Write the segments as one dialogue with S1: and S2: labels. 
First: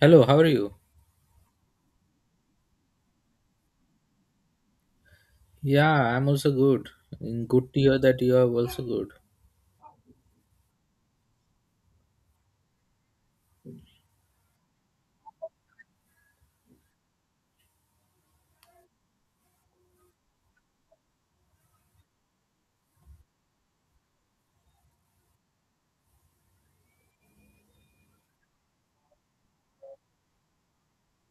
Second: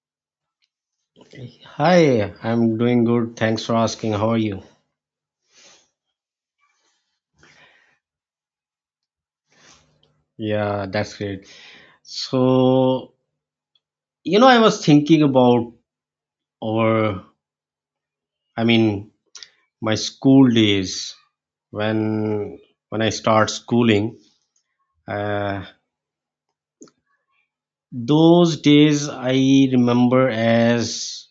S1: Hello, how are you?
S2: Hi, I'm doing good. Thanks for asking. How are you?
S1: Yeah, I'm also good. And good to hear that you are also good.
S2: Yeah, that's great. So, I was thinking about our, I mean, my school days when when I start schooling. Uh, those days I remember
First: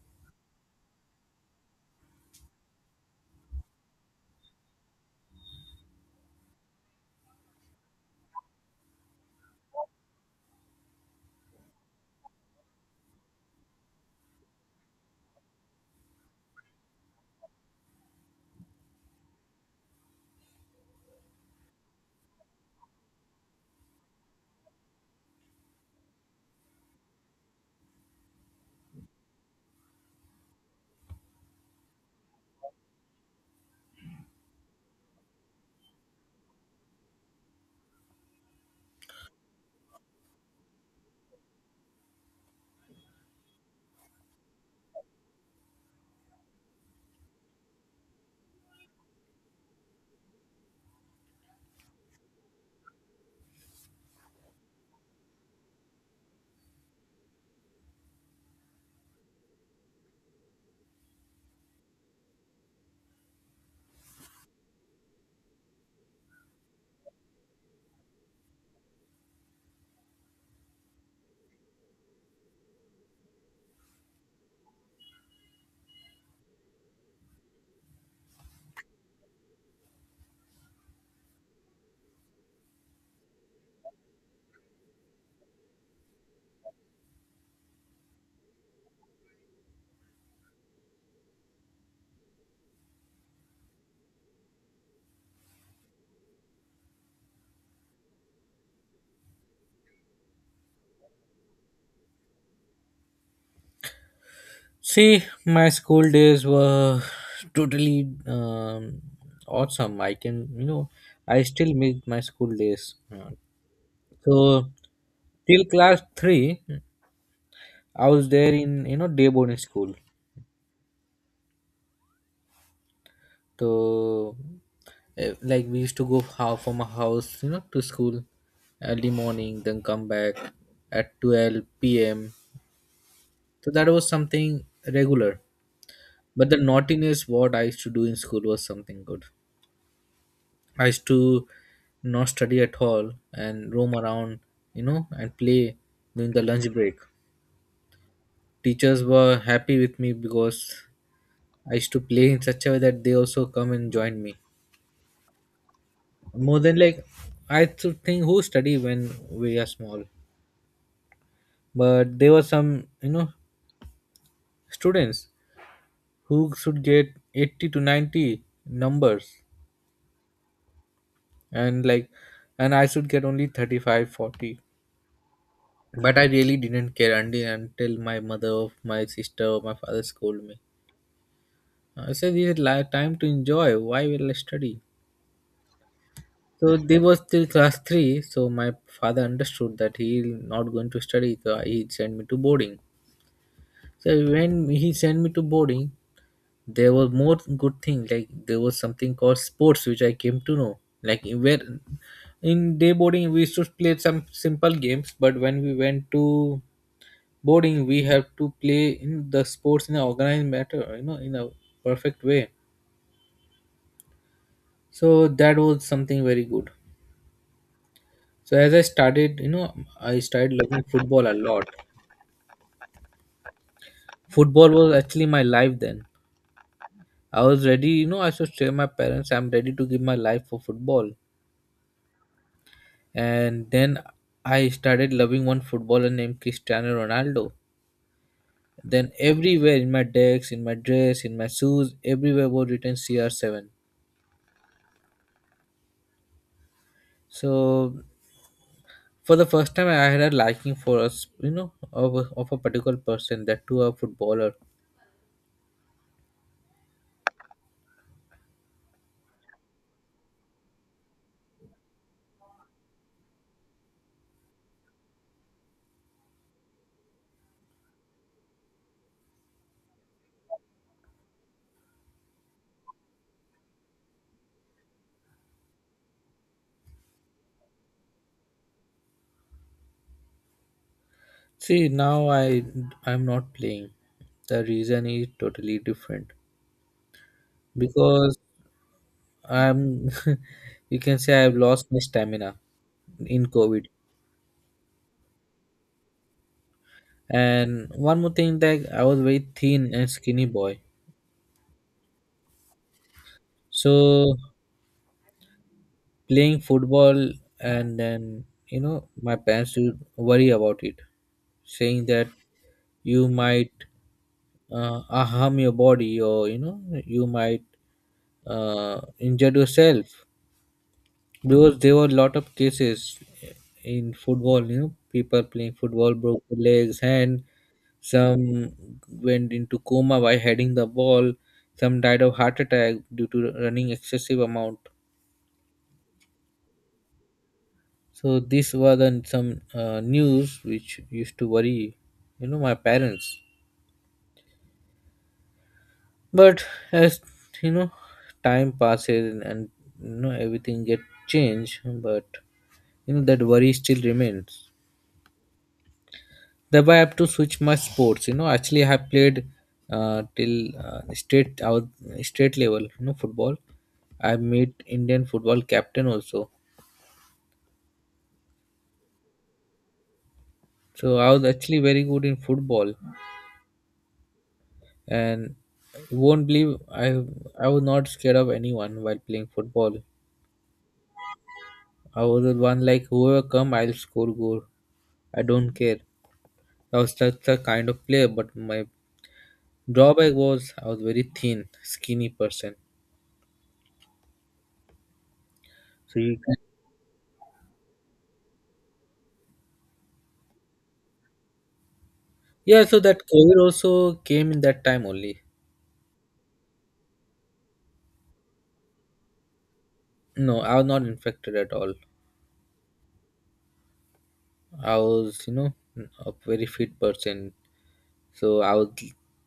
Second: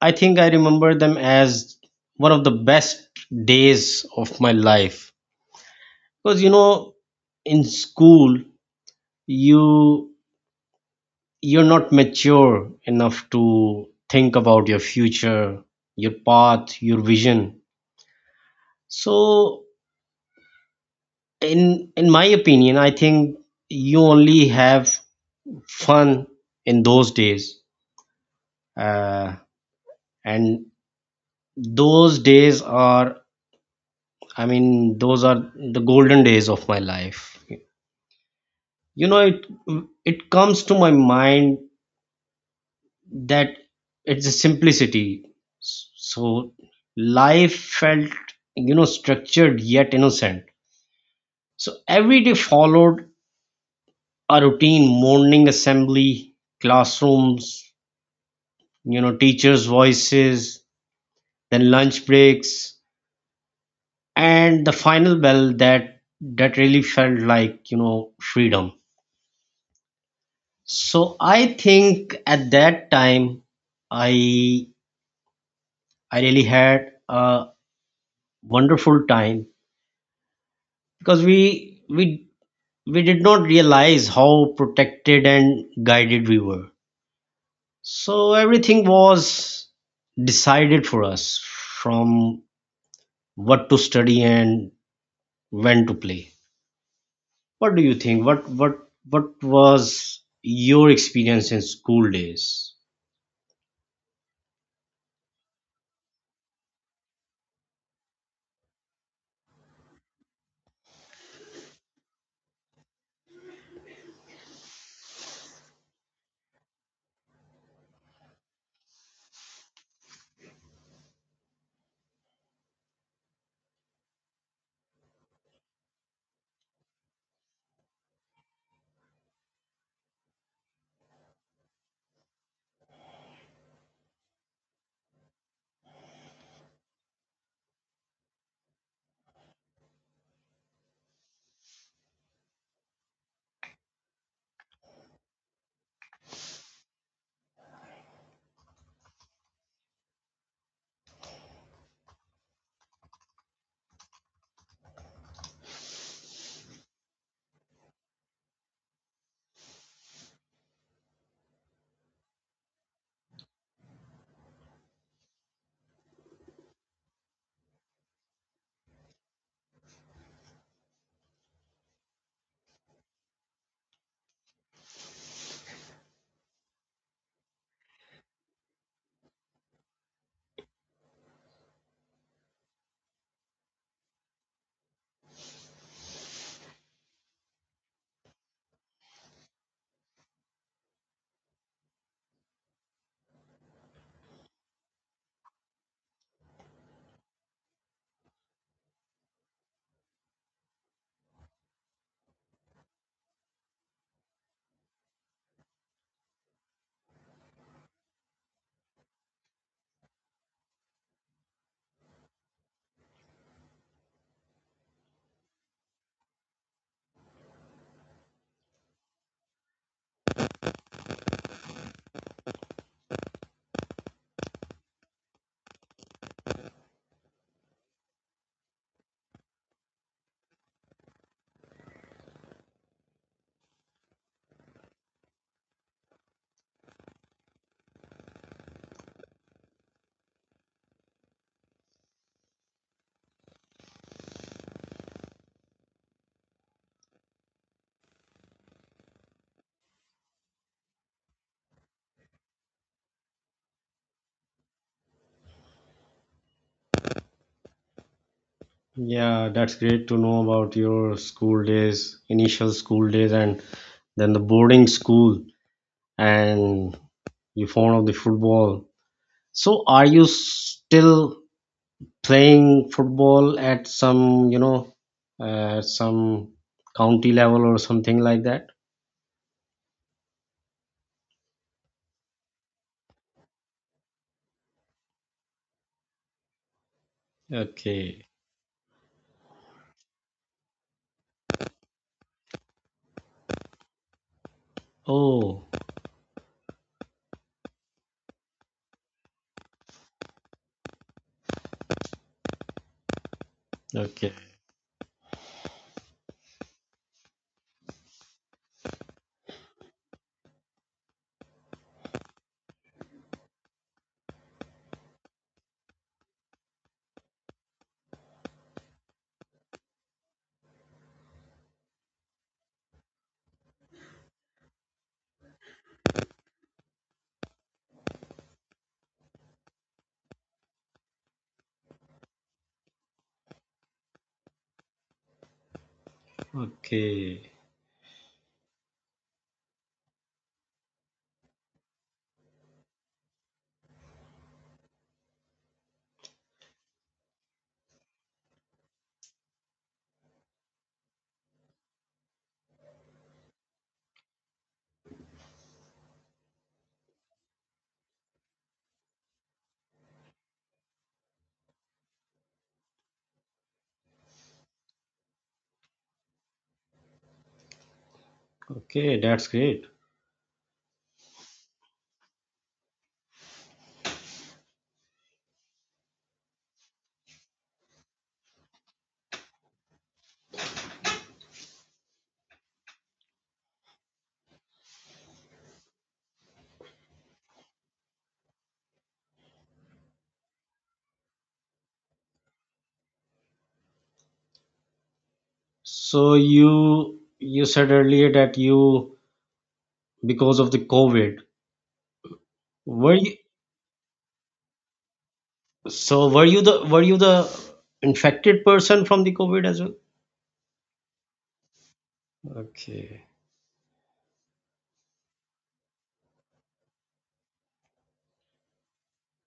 S2: I think I remember them as one of the best days of my life. Because, you know, in school, you you're not mature enough to think about your future, your path, your vision. So in my opinion, I think you only have fun in those days. Uh, and those days are, I mean those are the golden days of my life. You know, it comes to my mind that it's a simplicity. So life felt, you know, structured yet innocent. So every day followed a routine: morning assembly, classrooms, you know, teachers' voices, then lunch breaks, and the final bell that that really felt like, you know, freedom. So I think at that time, i I really had a wonderful time, because we did not realize how protected and guided we were. So everything was decided for us, from what to study and when to play. What do you think, what was your experience in school days?
S1: See, my school days were totally awesome. I can, you know, I still miss my school days. So, Till class 3, I was there in, you know, day boarding school. So, like, we used to go from a house, you know, to school early morning, then come back at 12 p.m. So that was something regular. But the naughtiness what I used to do in school was something good. I used to not study at all and roam around, you know, and play during the lunch break. Teachers were happy with me because I used to play in such a way that they also come and join me. More than like I used to think who study when we are small. But there were some, you know, students who should get 80 to 90 numbers, and like and I should get only 35, 40. But I really didn't care until my mother or my sister or my father scolded me. I said this is time to enjoy, why will I study? So they was still class 3, so my father understood that he not going to study, so he sent me to boarding. So when he sent me to boarding, there were more good things, like there was something called sports which I came to know, like where in day boarding we used to play some simple games, but when we went to boarding we have to play in the sports in an organized matter, you know, in a perfect way. So that was something very good. So as I started, you know, I started loving football a lot. Football was actually my life then. I was ready, you know, I should tell my parents I'm ready to give my life for football. And then I started loving one footballer named Cristiano Ronaldo. Then everywhere in my decks, in my dress, in my shoes, everywhere was written CR7. So for the first time, I had a liking for us, you know, of a particular person, that to a footballer.
S2: Yeah, that's great to know about your school days, initial school days, and then the boarding school, and you found out the football. So are you still playing football at some, you know, some county level or something like that?
S1: See, now I'm not playing. The reason is totally different
S2: Okay.
S1: because I'm, you can say I've lost my stamina in COVID.
S2: Oh,
S1: And one more thing that I was very thin and skinny boy.
S2: okay.
S1: So playing football, and then you know my parents would worry about it, saying that you might harm your body, or you know you might injure yourself. Because there were a lot of cases in football, you know, people playing football broke their legs, hand, some went into coma by heading the ball, some died of heart attack due to running excessive amount.
S2: Okay.
S1: So these were the some news which used to worry, you know, my parents. But as you know, time passes and you know everything get changed, but you know that worry still remains. Thereby I have to switch my sports. You know, actually I have played till state level. You know, football. I made Indian football captain also.
S2: Okay, that's great.
S1: So I was actually very good in football, and you won't believe I was not scared of anyone while playing football. I was the one, like whoever come I'll score goal. I don't care. I was such a kind of player, but my drawback was I was very thin, skinny person. So
S2: So
S1: you
S2: you said earlier that you, because of the COVID,
S1: yeah, so
S2: were
S1: that
S2: you,
S1: COVID also came in that time only.
S2: so were you the, were you the infected person from the COVID as well?
S1: No, I was not infected at all.
S2: Okay.
S1: I was, you know, a very fit person. So I was,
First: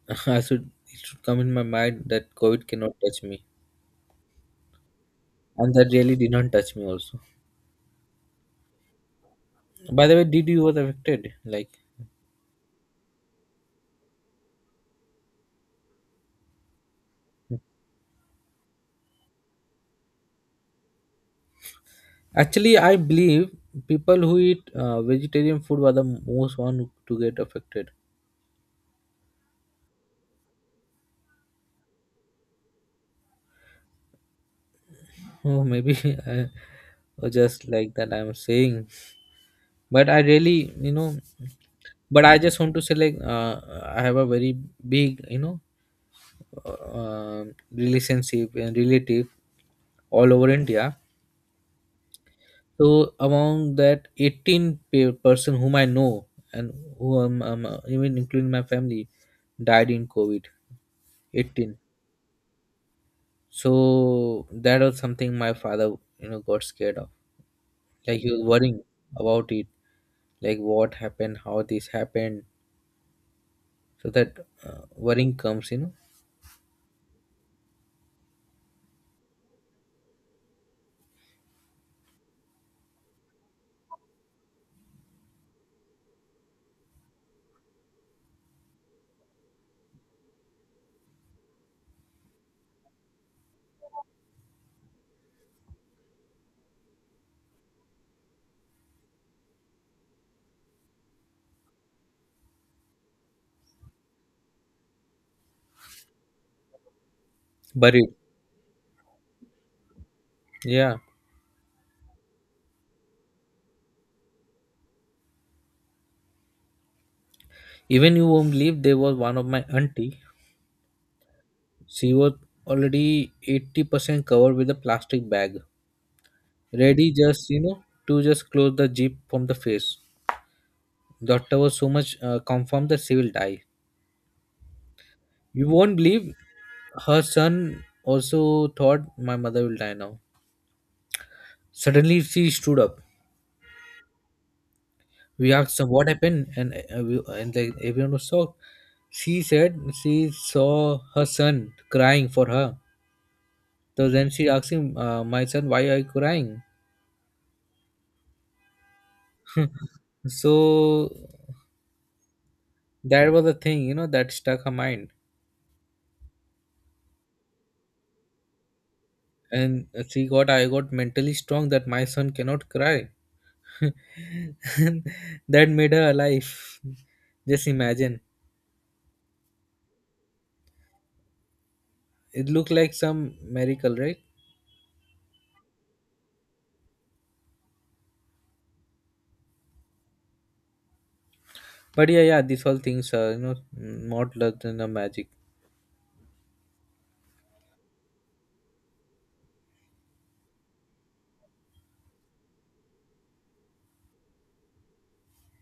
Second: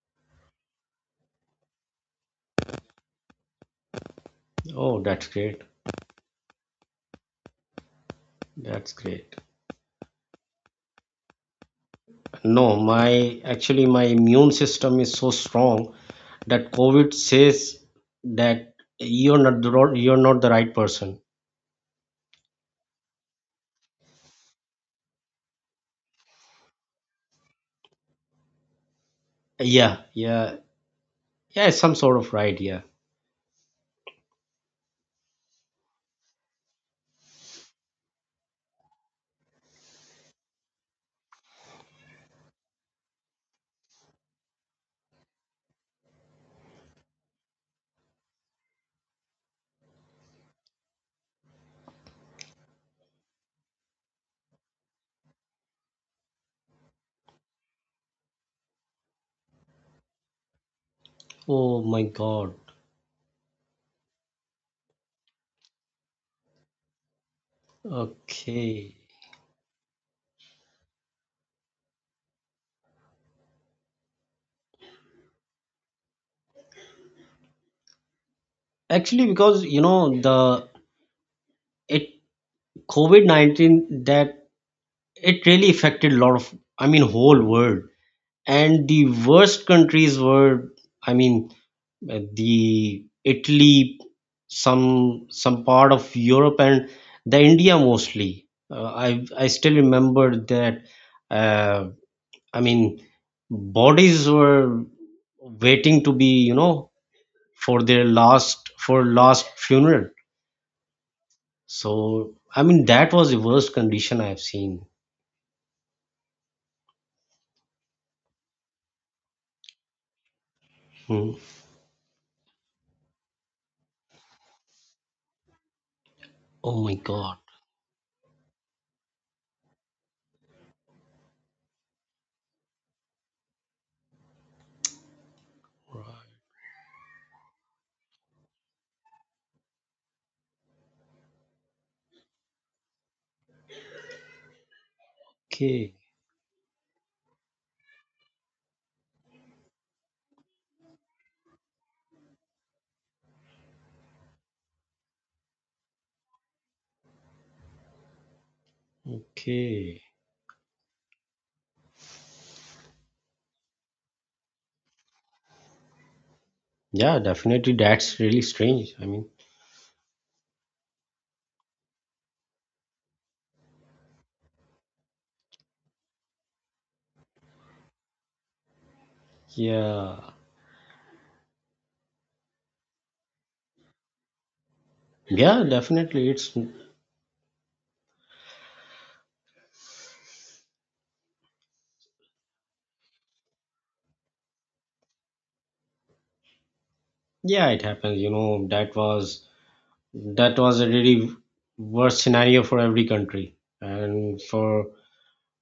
S1: I should, it should come in my mind that COVID cannot touch me.
S2: Oh, that's great.
S1: And that really did not touch me also.
S2: That's great.
S1: By the way, did you was affected? Like,
S2: No, my actually my immune system is so strong that COVID says that you're not the right person.
S1: actually, I believe people who eat vegetarian food were the most one to get affected.
S2: Yeah, yeah, yeah, it's some sort of right. Yeah.
S1: Oh, maybe I, or just like that I'm saying. But I really you know, but I just want to say like I have a very big you know uh, relationship and relative all over India. So among that 18 person whom I know, and who even including my family, died in COVID. 18.
S2: Oh my God.
S1: So that was something my father, you know, got scared of. Like he was worrying
S2: Okay.
S1: about it, like what happened, how this happened. So that worrying comes, you know.
S2: Actually, because you know the it COVID 19, that it really affected a lot of, I mean, whole world. And the worst countries were, I mean, the Italy, some part of Europe, and the India mostly. I still remember that. Uh, I mean, bodies were waiting to be, you know, for
S1: But
S2: their
S1: it,
S2: last funeral.
S1: yeah,
S2: So I mean that was the worst condition I've seen.
S1: even you won't believe there was one of my auntie.
S2: Hmm.
S1: She was already 80% covered with a plastic bag,
S2: Oh my
S1: ready
S2: God.
S1: just, you know, to just close the jeep from the face. Doctor was so much confirmed that she will die. You won't believe her son also thought my mother will die now. Suddenly she stood up. We asked her
S2: Okay.
S1: what happened, and we, and like everyone was shocked. She said she saw her son crying for her. So then she asked him, my son, why are you crying?
S2: Okay.
S1: So that was the thing, you know, that stuck her mind.
S2: Yeah, definitely. That's really strange. I mean,
S1: And she got, I got mentally strong that my son cannot cry. And that made her alive. Just imagine.
S2: yeah,
S1: It looked like some miracle, right?
S2: yeah, definitely. It's,
S1: But yeah, yeah, these all things are, you know, more luck than a magic.
S2: yeah, it happens. You know, that was, that was a really worst scenario for every country, and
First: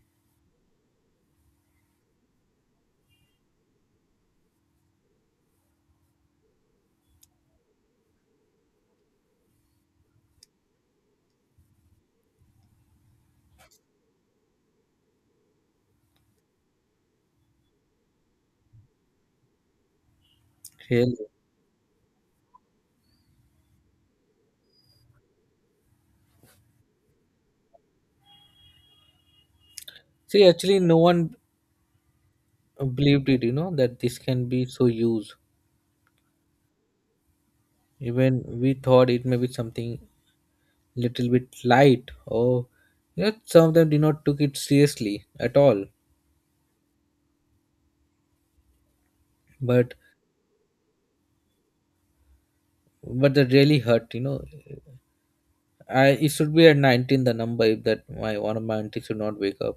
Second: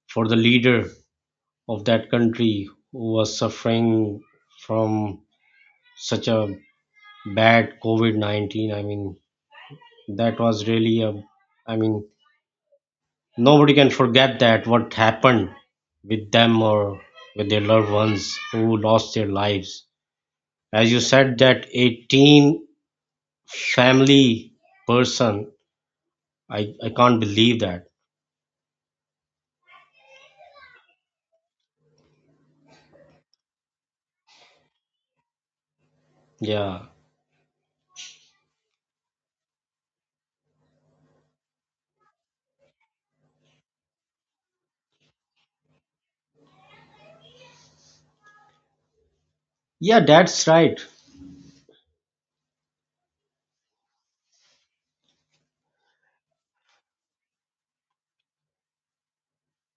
S2: for the leader of that country who was suffering from such a bad COVID-19. I mean, that was really a, I mean, nobody can forget that what happened with them or with their loved ones who lost their lives. As you
S1: Really.
S2: said that 18 family person, I can't believe that.
S1: See, actually, no one believed it, you know, that this can be so used.
S2: Yeah.
S1: Even we thought it may be something little bit light, or you know some of them did not took it seriously at all, but
S2: Yeah, that's right.
S1: but that really hurt, you know. I, it should be at 19 the number if that my one of my aunties should not wake up.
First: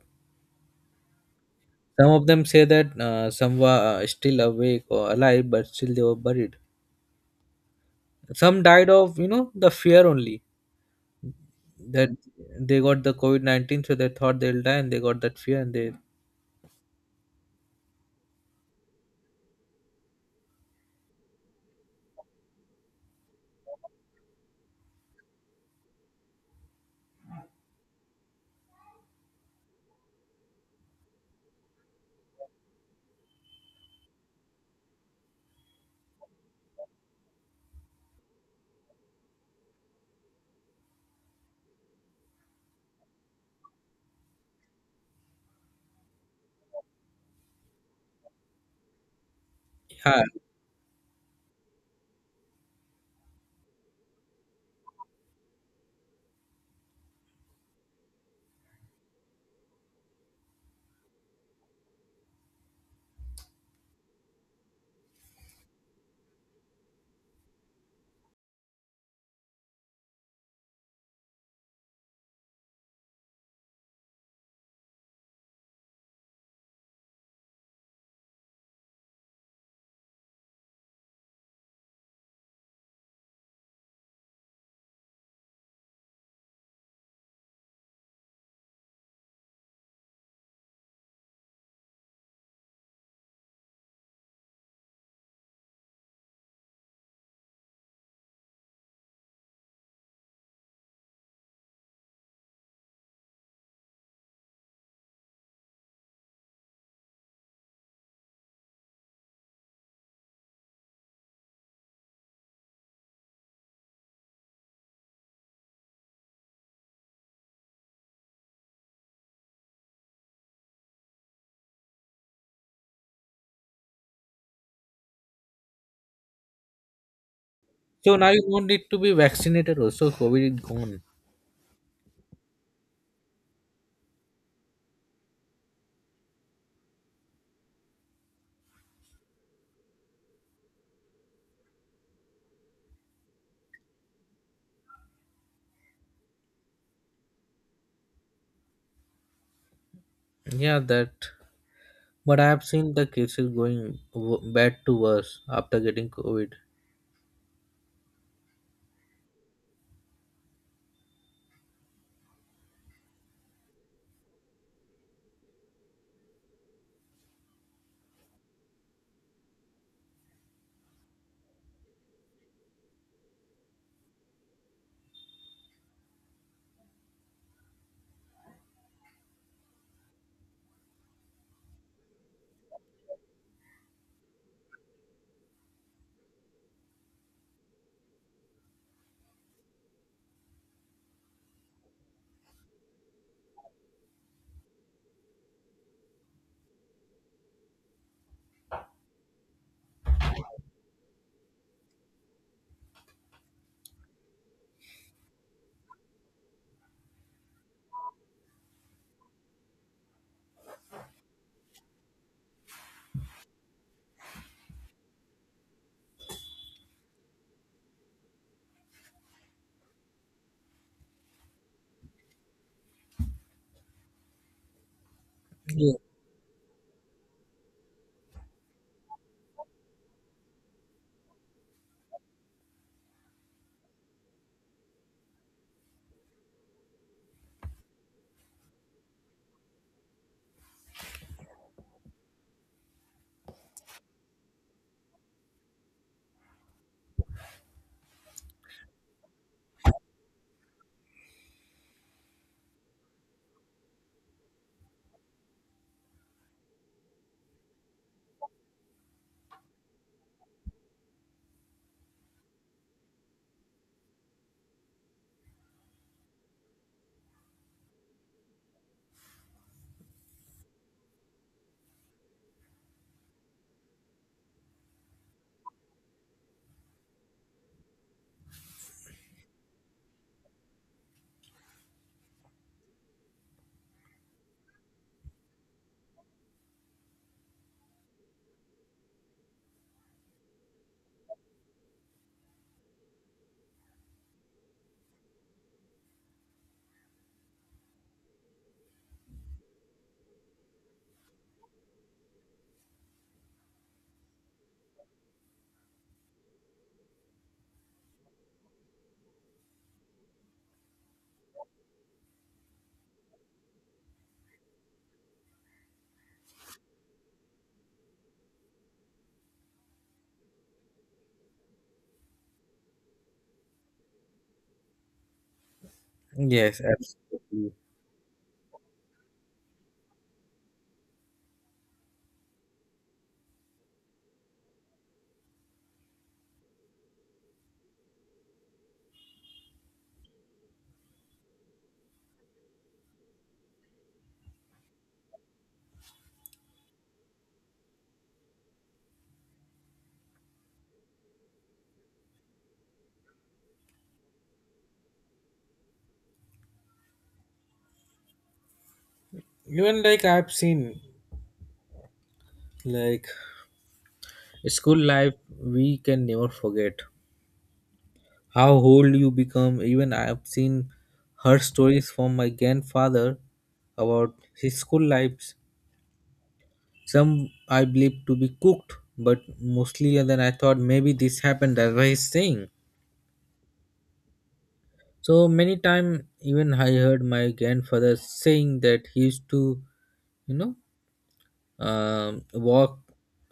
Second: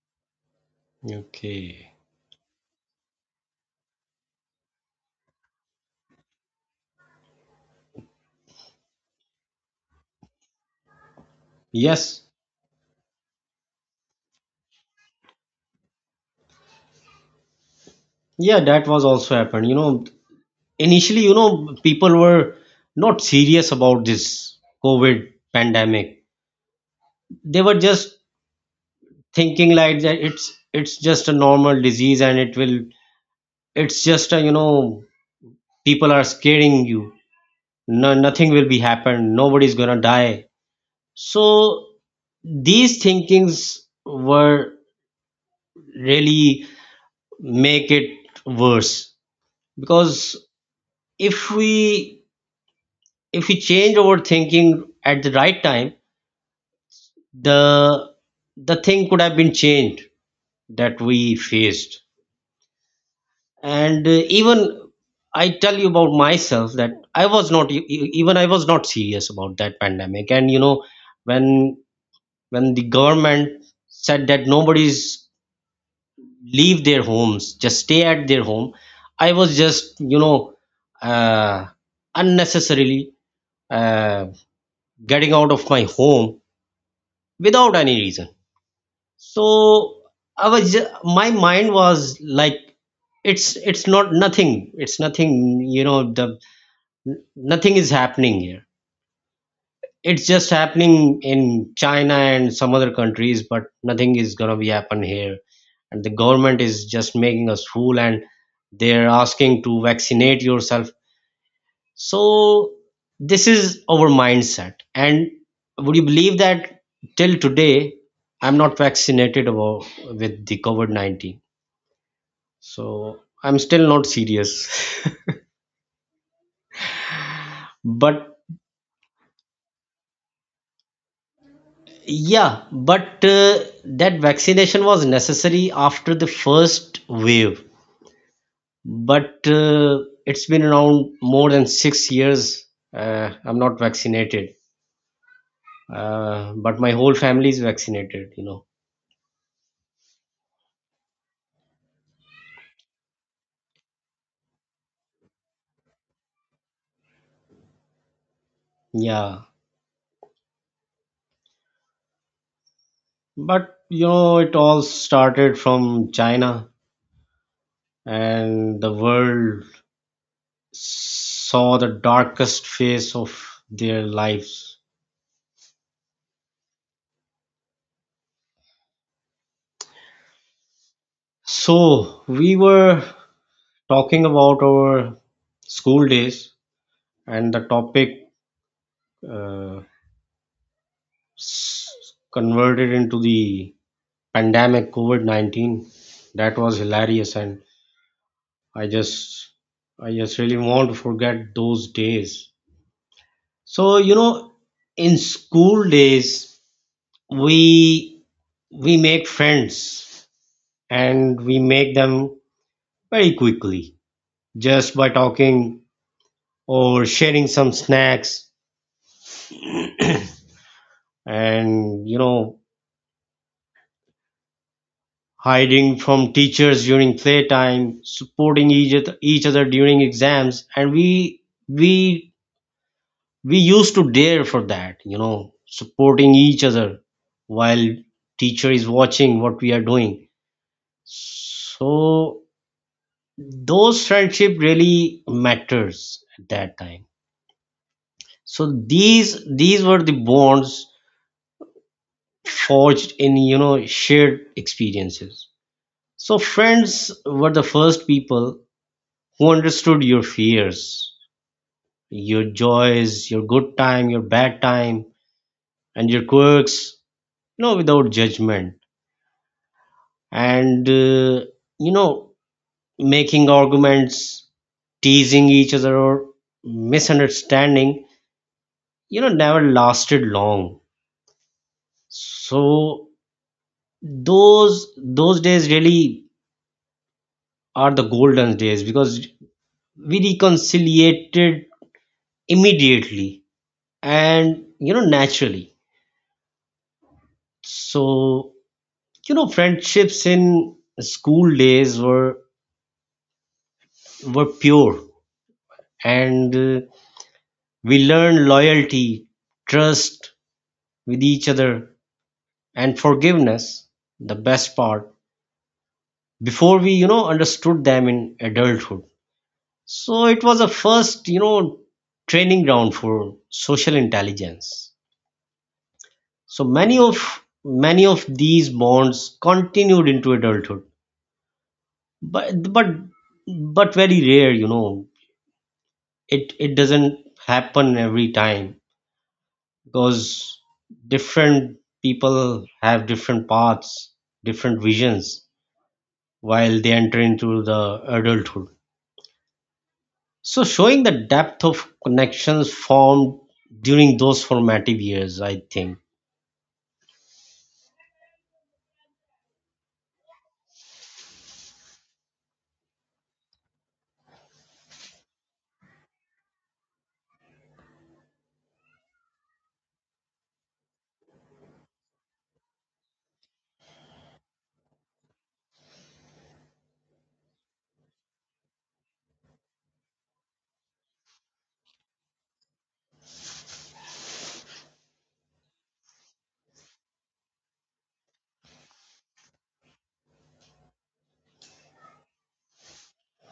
S2: Okay.
S1: Some of them say that some were still awake or alive but still they were buried. Some died of you know the fear only, that
S2: Yes.
S1: they got the COVID-19, so they thought they'll die and they got that fear, and they
S2: Yeah, that was also happened. You know, initially, you know, people were not serious about this COVID pandemic. They were just thinking like that it's just a normal disease, and it will, it's just a, you know, people are scaring you. No, nothing will be happen. Nobody's gonna die. So these thinkings were really make it worse,
S1: yeah,
S2: because if we if we change our thinking at the right time, the the thing could have been changed that we faced. And even I tell you about myself, that I was not even I was not serious about that pandemic. And you know, when when the government said that nobody's leave their homes, just stay at their home, I was just, you know, uh, unnecessarily uh, getting out of my home without any reason. So I was my mind was like it's, it's nothing, it's nothing, you know, the nothing is happening here, it's just happening in China and some other countries, but nothing is going to be happen here, and the government is just making us fool and they're asking to vaccinate yourself. So this is our mindset. And would you believe that till today I'm not vaccinated about, with the COVID 19? So I'm still not serious.
S1: so now
S2: but
S1: you don't need to be vaccinated also, COVID is gone.
S2: yeah, but that vaccination was necessary after the first wave. But it's been around more than six years. I'm not vaccinated. But my whole family is vaccinated, you know.
S1: Yeah, that but I have seen the cases going bad to worse after getting COVID.
S2: Yeah. But you know, it all started from China, and the world saw the darkest phase of their lives. So, we were talking about our school days, and the topic uh, converted into the pandemic COVID 19. That was hilarious, and I just, I just really want to forget those days. So, you know, in school days, we we make friends, and we make them very quickly, just by talking or sharing some snacks and, you know,
S1: Yeah.
S2: hiding from teachers during playtime, supporting each other during exams. And we we used to dare for that, you know, supporting each other while teacher is watching what we are doing. So those friendship really matters at that time. So these were the bonds forged in, you know, shared experiences. So friends were the first people who understood your fears, your joys, your good time, your bad time, and your quirks, you know, without judgment. And you know, making arguments, teasing each other, or misunderstanding, you know, never lasted long. So those those days really are the golden days, because we reconciliated immediately, and, you know, naturally. So you know, friendships in school days were pure, and we learned loyalty, trust with each other, and forgiveness, the best part, before we, you know, understood them in adulthood. So it was a first, you know, training ground for social intelligence. So
S1: Yes, absolutely.
S2: many of these bonds continued into adulthood, but but very rare, you know. It doesn't happen every time, because different people have different paths, different visions while they enter into the adulthood. So showing the depth of connections formed during those formative years, I think.
S1: Even like I've seen, like school life, we can never forget how old you become. Even I have seen her stories from my grandfather about his school lives. Some I believe to be cooked, but mostly than I thought maybe this happened. That's why he's saying. So many time even I heard my grandfather saying that he used to, you know, walk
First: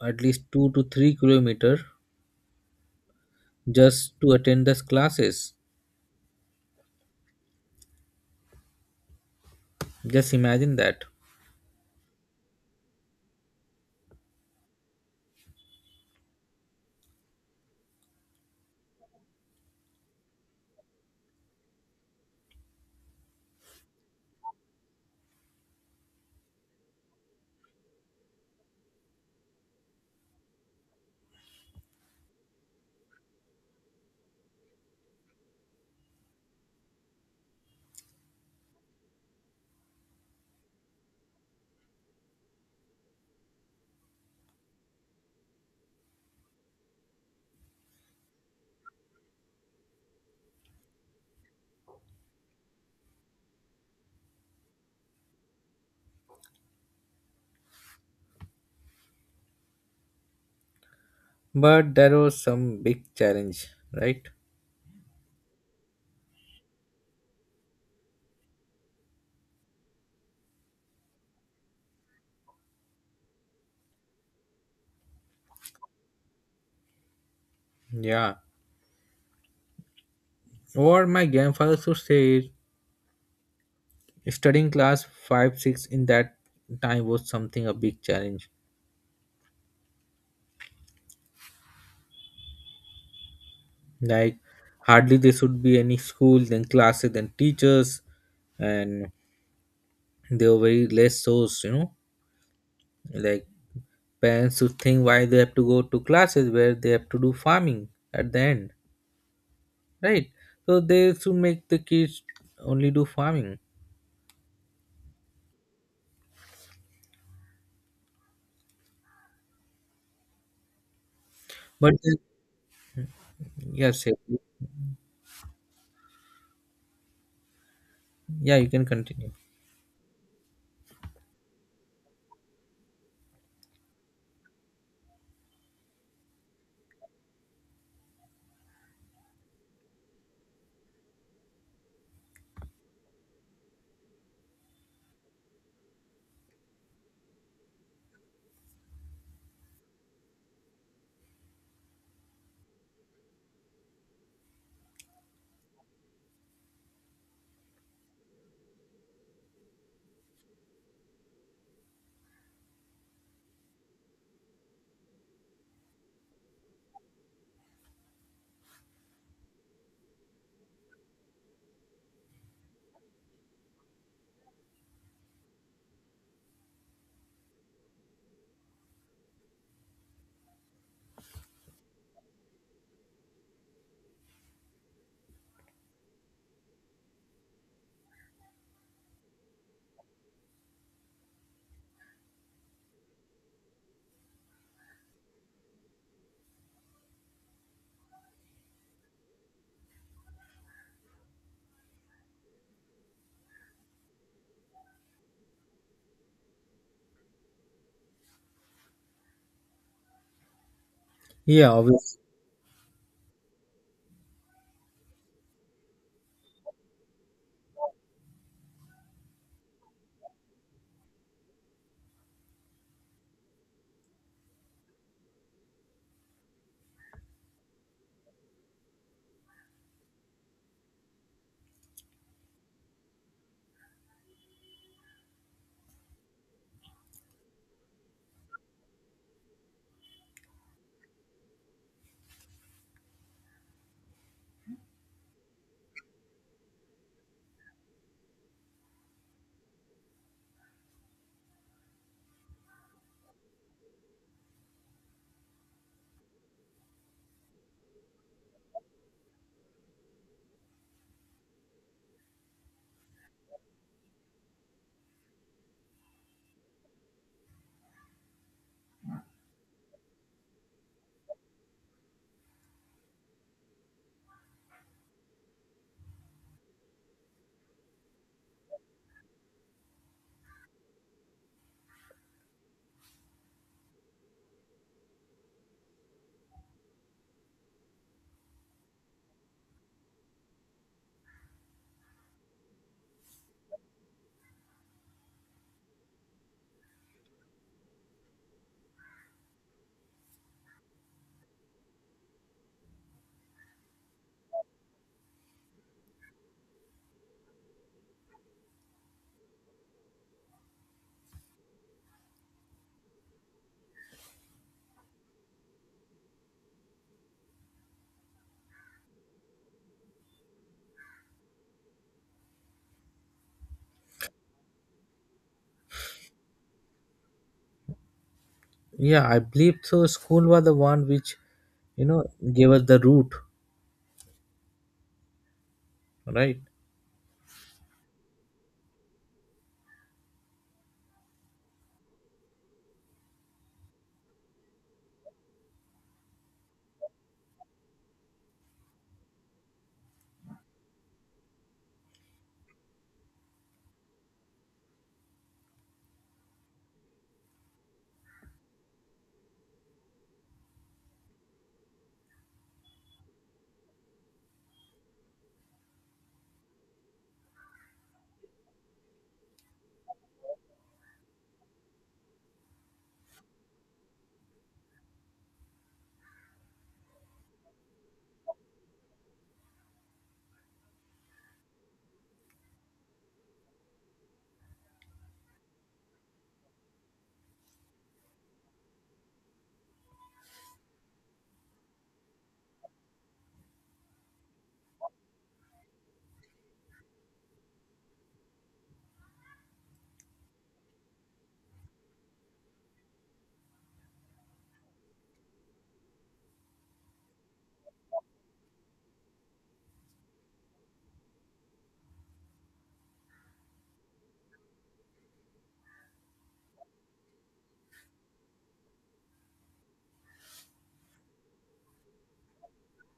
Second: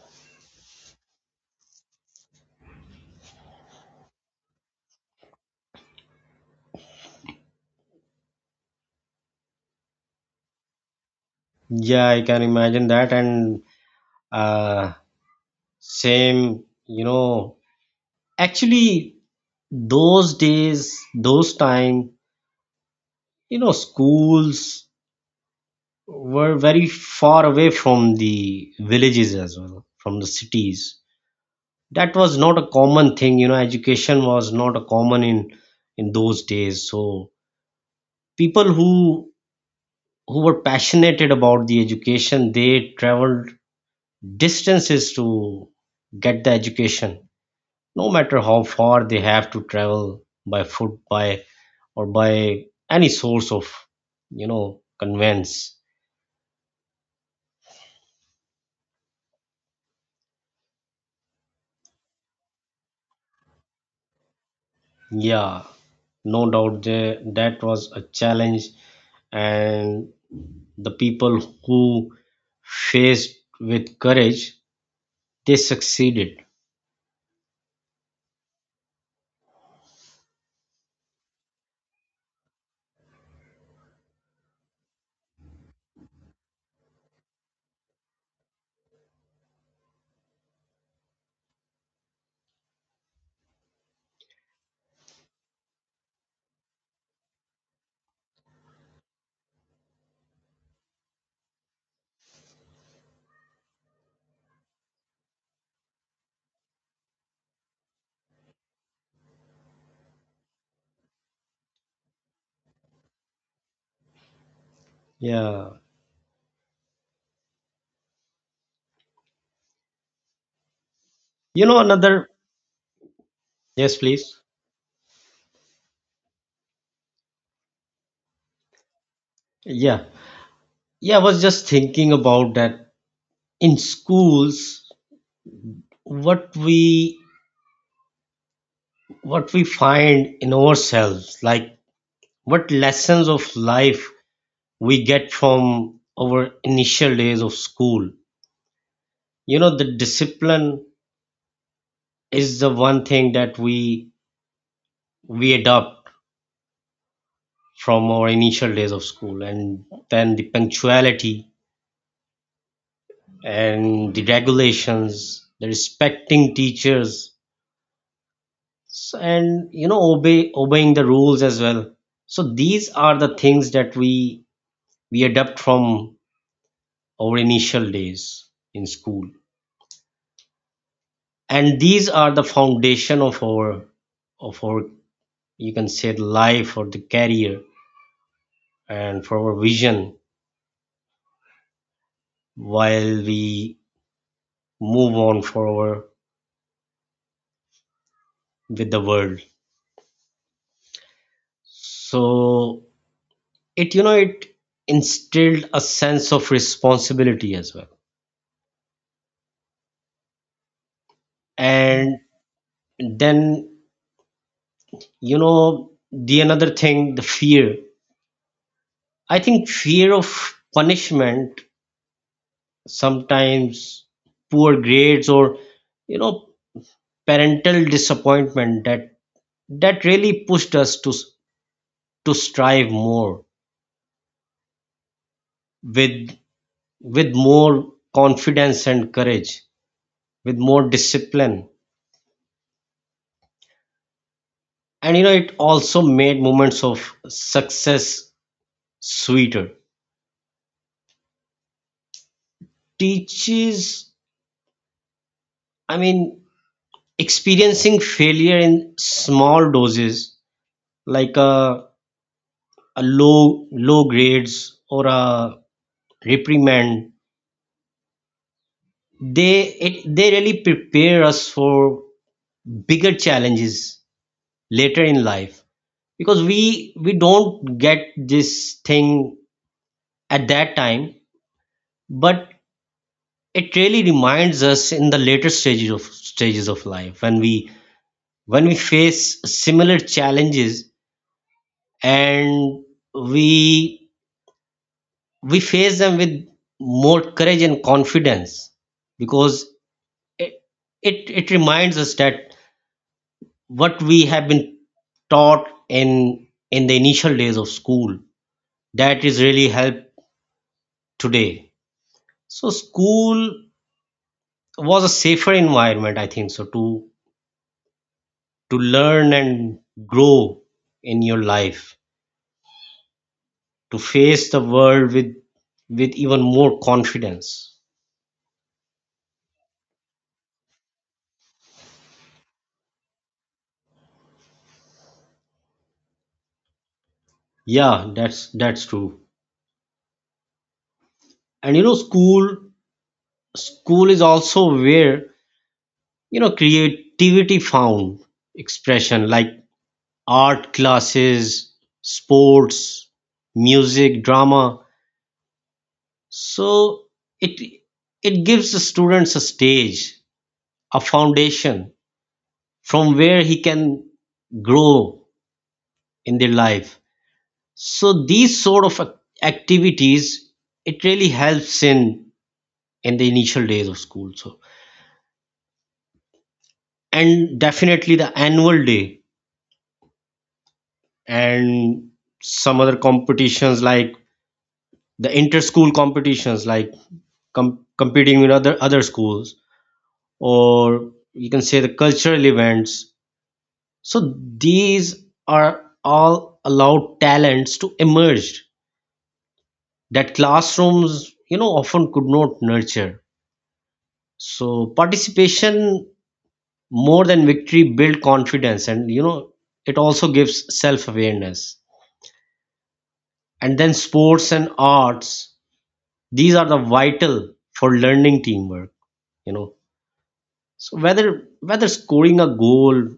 S1: at least 2 to 3 kilometer just to attend those classes. Just imagine that.
S2: Yeah, I can imagine that. And uh, same, you know, actually, those days, those time, you know, schools were very far away from the villages as well, from the cities. That was not a common thing, you know, education was not a common in those days. So people who were passionate about the education, they traveled distances to get the education, no matter how far they have to travel by foot, by or by any source of, you know, conveyance.
S1: But there was some big challenge, right?
S2: Yeah, no doubt there, that was a challenge, and the people who faced with courage, they succeeded.
S1: Yeah. Or my grandfather should say is studying class 5 6 in that time was something a big challenge. Like hardly there should be any school, then classes, then teachers, and they were very less source, you know. Like parents should think why they have to go to classes where they have to do farming at the end, right? So they should make the kids only do farming.
S2: Yeah, you know,
S1: But
S2: another, yes
S1: yes,
S2: please,
S1: yeah, you can continue.
S2: yeah, yeah I was just thinking about that. In schools, what we what we find in ourselves, like what lessons of life we get from our initial days of school. You know, the discipline is the one thing that we adopt from our initial days of school, and then the punctuality and the regulations, the respecting teachers, and you know, obeying the rules as well. So these are the things that we adopt from our initial days in school, and these are the foundation of our of our, you can say, the life or the career, and for our vision while we move on forward with the world. So it, you know, it instilled a sense of responsibility as well.
S1: Yeah,
S2: And
S1: obviously.
S2: then, you know, the another thing, the fear, I think fear of punishment sometimes, poor grades, or, you know, parental disappointment, that that really pushed us to strive more, with with more confidence and courage, with more discipline. And you know, it also made moments of success sweeter. Teaches, I mean, experiencing failure in small doses, like a low grades or a reprimand, they it, they really prepare us for bigger challenges later in life. Because we don't get this thing at that time, but it really reminds us in the later stages of life, when we face similar challenges, and we we face them with more courage and confidence. Because it, it reminds us that what we have been taught in the initial days of school, that is really helped today. So school was a safer environment, I think so, to learn and grow in your life, to face the world with even more confidence.
S1: Yeah, I believe so, school was the one which, you know, gave us the root, right?
S2: Yeah, that's true. And you know, school is also where you know creativity found expression like art classes, sports, music, drama, so it it gives the students a stage, a foundation from where he can grow in their life. So these sort of activities, it really helps in the initial days of school. So and definitely the annual day and some other competitions like the inter-school competitions, like competing with other schools, or you can say the cultural events. So these are all allowed talents to emerge that classrooms, you know, often could not nurture. So participation more than victory build confidence, and you know it also gives self-awareness. And then sports and arts, these are the vital for learning teamwork, you know. So whether scoring a goal,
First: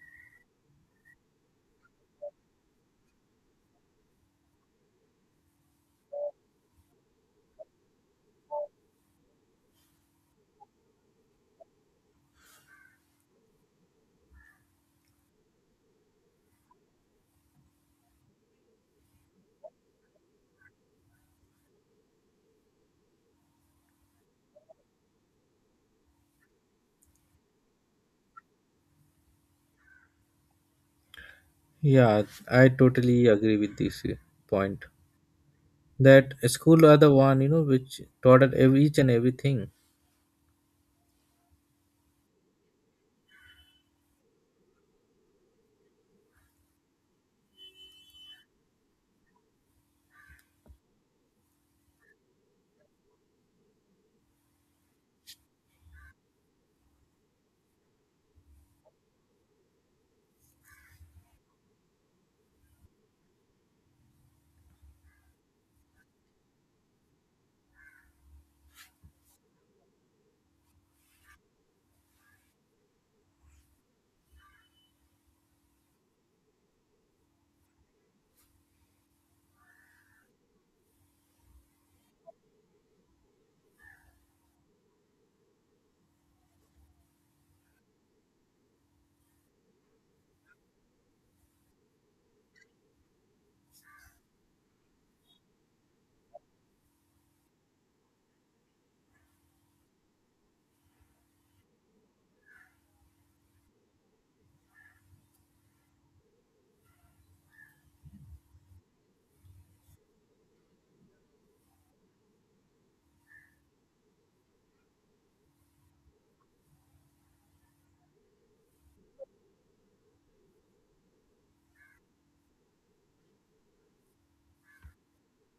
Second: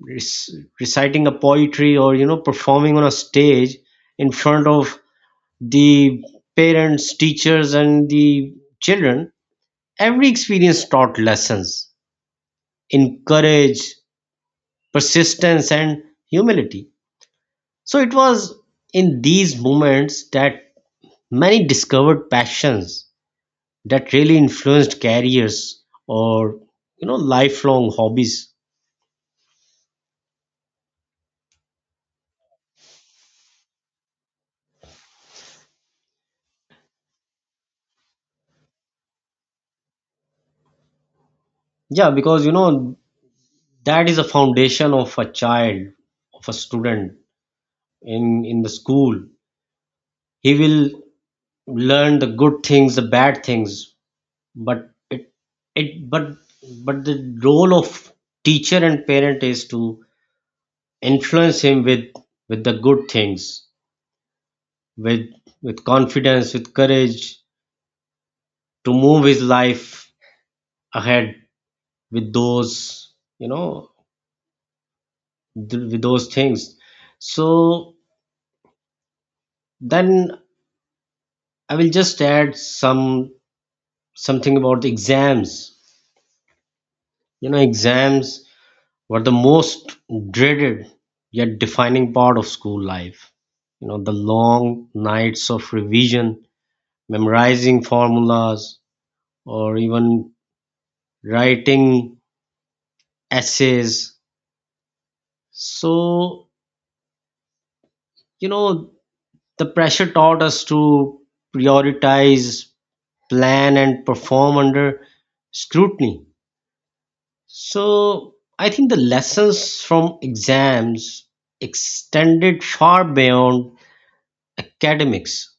S2: reciting a poetry, or you know performing on a stage in front of the parents, teachers, and the children, every experience taught lessons in courage, persistence, and humility. So it was in these moments that many discovered passions that really influenced careers or you know lifelong hobbies.
S1: Yeah, I totally agree with this point, that school are the one, you know, which taught us each and everything.
S2: Yeah, because you know that is a foundation of a child, of a student in the school. He will learn the good things, the bad things, but it but the role of teacher and parent is to influence him with the good things, with confidence, with courage, to move his life ahead with those, you know, with those things. So then I will just add some something about the exams. You know, exams were the most dreaded yet defining part of school life. You know, the long nights of revision, memorizing formulas, or even writing essays. So, you know, the pressure taught us to prioritize, plan, and perform under scrutiny. So, I think the lessons from exams extended far beyond academics.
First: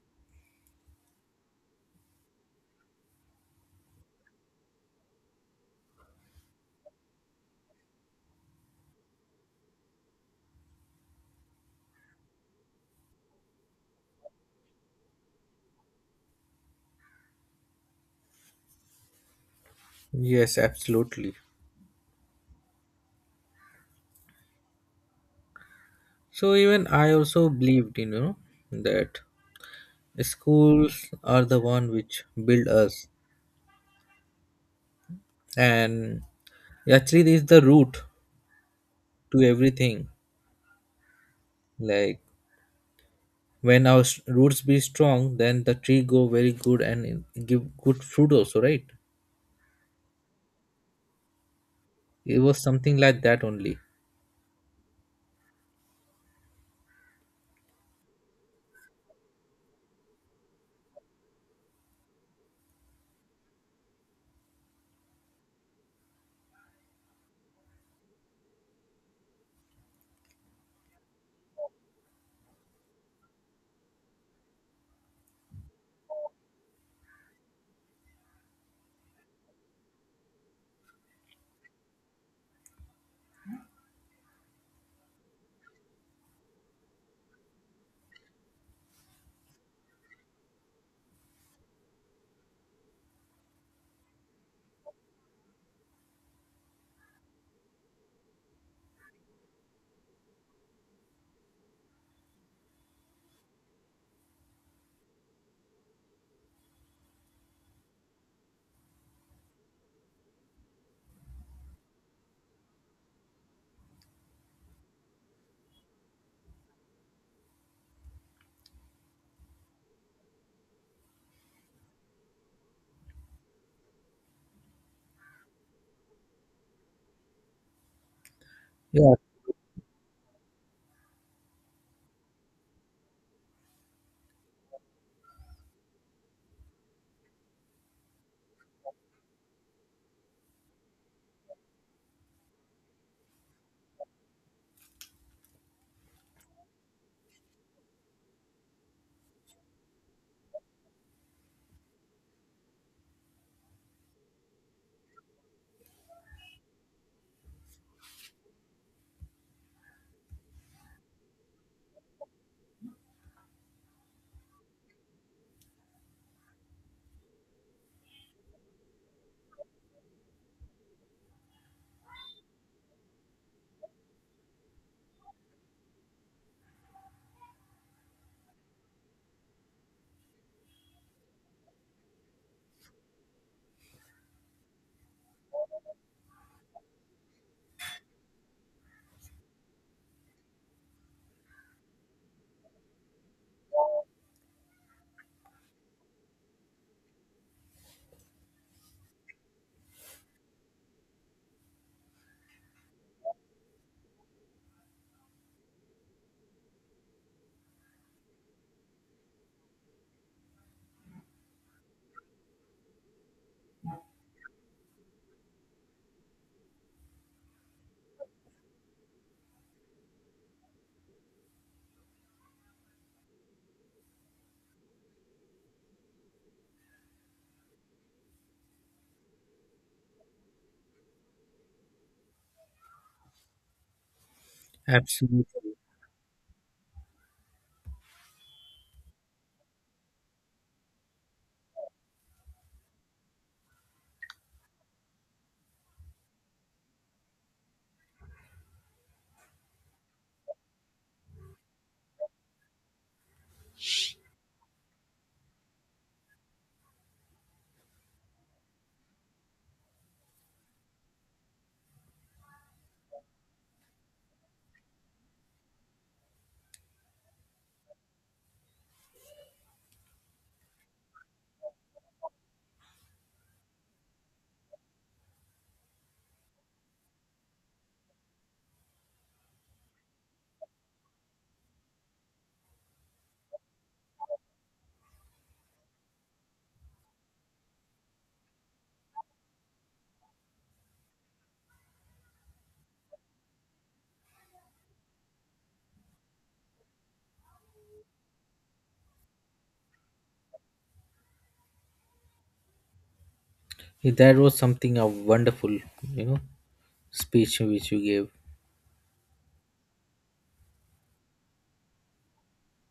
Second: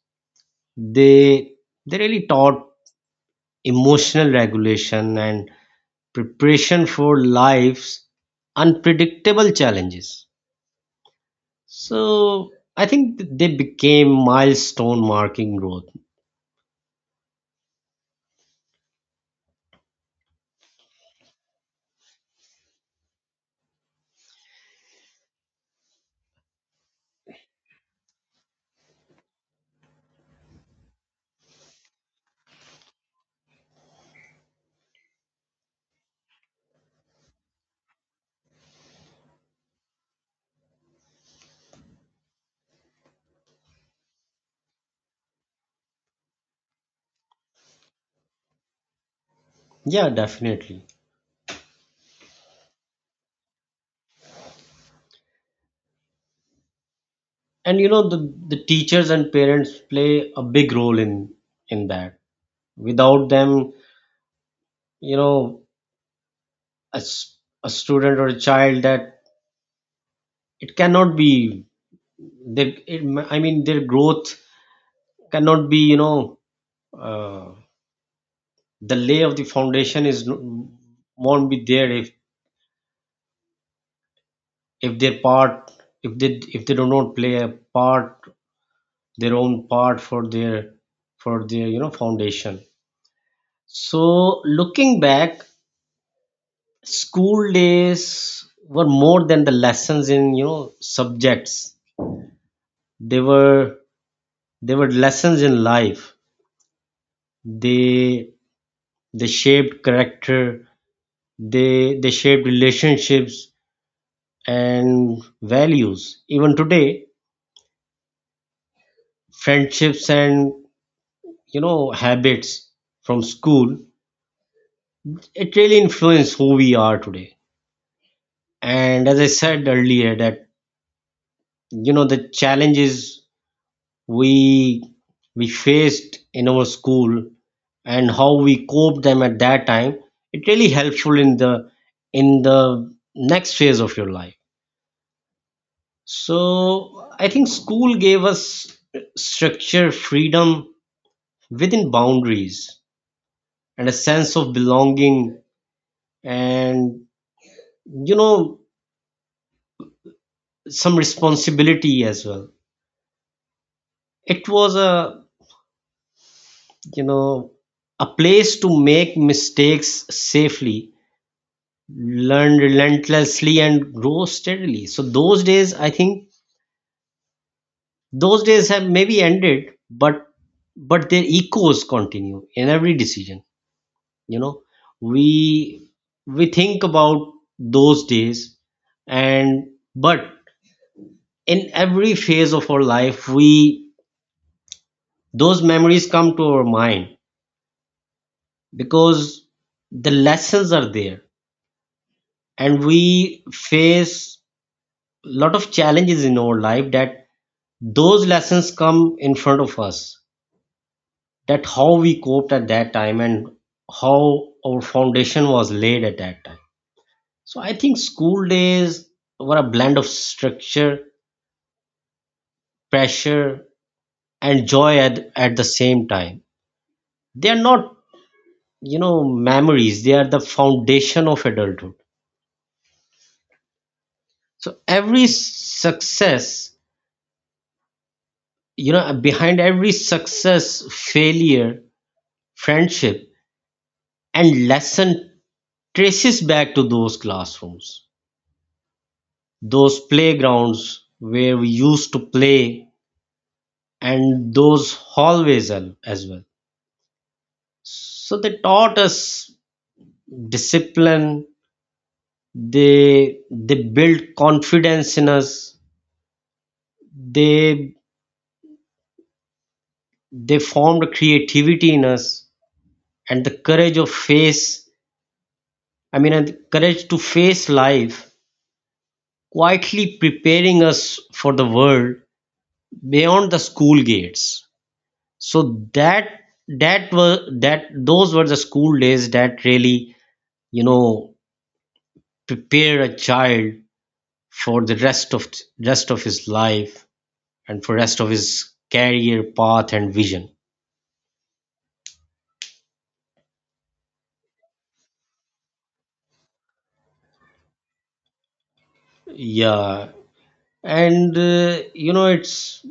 S2: They they really taught emotional regulation and preparation for life's unpredictable challenges. So I think they became milestone marking growth.
S1: Yes, absolutely. So even I also believed, you know, that schools are the one which build us, and actually this is the root to everything. Like when our roots be strong, then the tree go very good and it give good fruit also, right?
S2: Yeah, definitely.
S1: It was something like that only.
S2: And you know the teachers and parents play a big role in that. Without them, you know, a, s- a student or a child, that it cannot be, they it, I mean their growth cannot be, you know, uh, the lay of the foundation is won't be there if their part if they if they do not play a part, their own part, for their you know foundation. So looking back, school days were more than the lessons in you know subjects. They were they were lessons in life. They they shaped character, they shaped relationships and values. Even today, friendships and you know habits from school, it really influences who we are today. And
S1: Yeah,
S2: as I said earlier that you know the challenges we we faced in our school and how we cope them at that time, it really helpful in the next phase of your life. So I think school gave us structure, freedom within boundaries, and a sense of belonging, and you know some responsibility as well. It was a, you know, a place to make mistakes safely, learn relentlessly, and grow steadily. So those days, I think those days have maybe ended, but their echoes continue in every decision. You know, we we think about those days, and but in every phase of our life, we those memories come to our mind, because the lessons are there, and we face a lot of challenges in our life that those lessons come in front of us, that how we coped at that time and how our foundation was laid at that time. So I think school days were a blend of structure, pressure, and joy. At the same time, they are not, you know, memories. They are the foundation of adulthood. So every
S1: absolutely.
S2: success, you know, behind every success, failure, friendship, and lesson, traces back to those classrooms, those playgrounds where we used to play, and those hallways as well. So they taught us discipline, they built confidence in us, they they formed creativity in us, and the courage of face, I mean and the courage to face life, quietly preparing us for the world beyond the school gates. So that that were that those were the school days that really you know prepare a child for the rest of his life, and for rest of his career path and vision.
S1: That was something a wonderful, you know, speech which you gave.
S2: Yeah, and you know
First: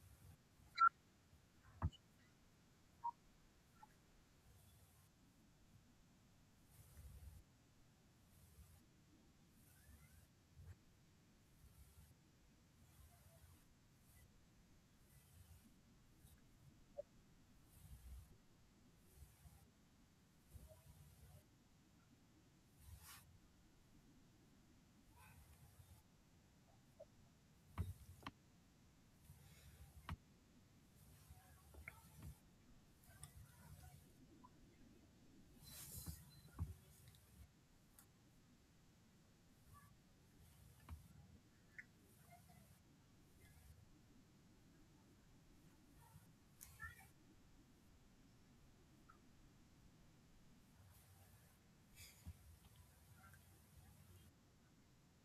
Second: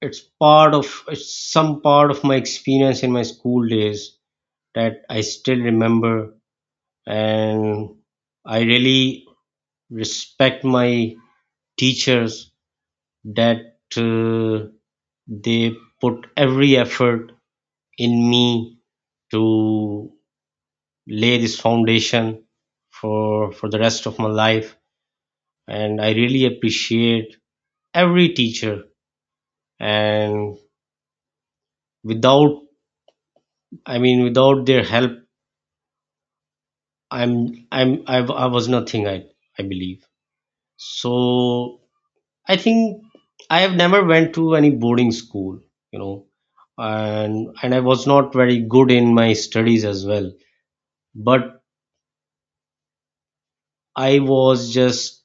S2: it's it's some part of my experience in my school days that I still remember. And I really respect my teachers, that they put every effort in me to lay this foundation for the rest of my life. And I really appreciate every teacher. And without, I mean without their help, I was nothing. I I believe so. I think I have never went to any boarding school, you know, and I was not very good in my studies as well. But I was just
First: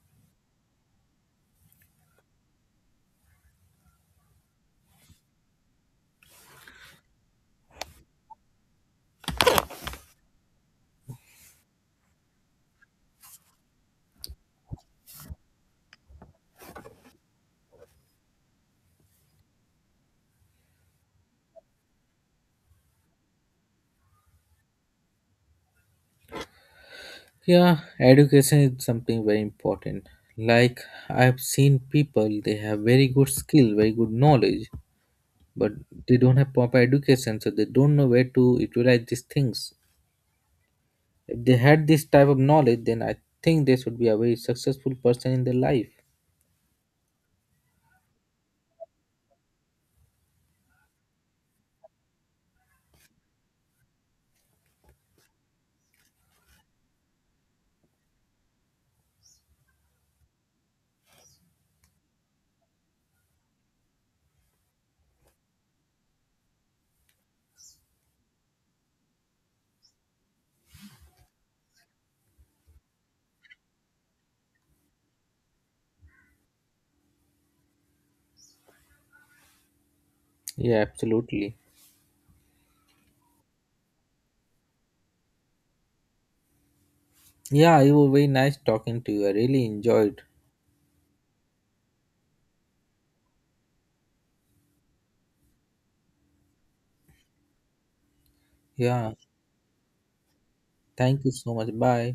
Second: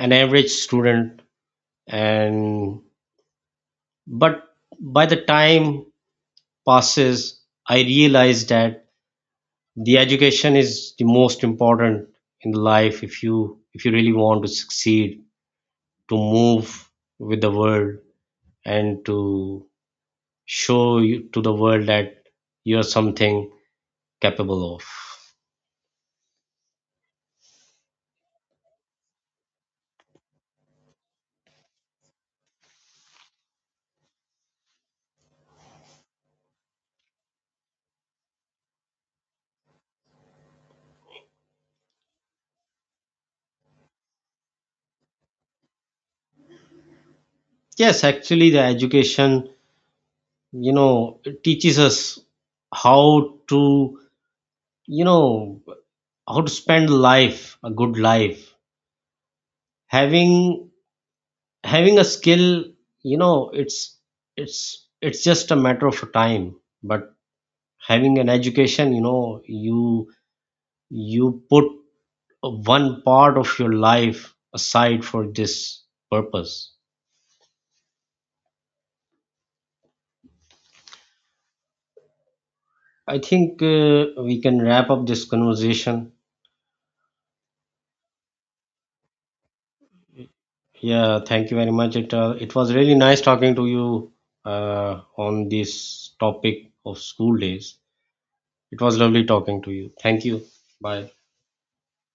S2: an average student, and but by the time passes, I realized that the education is the most important in life. If you if you really want to succeed, to move with the world, and to show you, to the world, that you're something capable of.
S1: Yeah, education is something very important. Like I've seen people, they have very good skill, very good knowledge, but they don't have proper education, so they don't know where to utilize these things. If they had this type of knowledge, then I think they should be a very successful person in their life.
S2: Yes, actually, the education, you know, teaches us how to, you know, how to spend life, a good life. Having having a skill, you know, it's it's just a matter of time. But having an education, you know, you put one part of your life aside for this purpose.
S1: Yeah, absolutely.
S2: I think we can wrap up this conversation.
S1: Yeah, it was very nice talking to you. I really enjoyed.
S2: Yeah, thank you very much. It it was really nice talking to you on this topic of school days. It was
S1: Yeah,
S2: lovely talking to you. Thank you. Bye.
S1: thank you so much. Bye.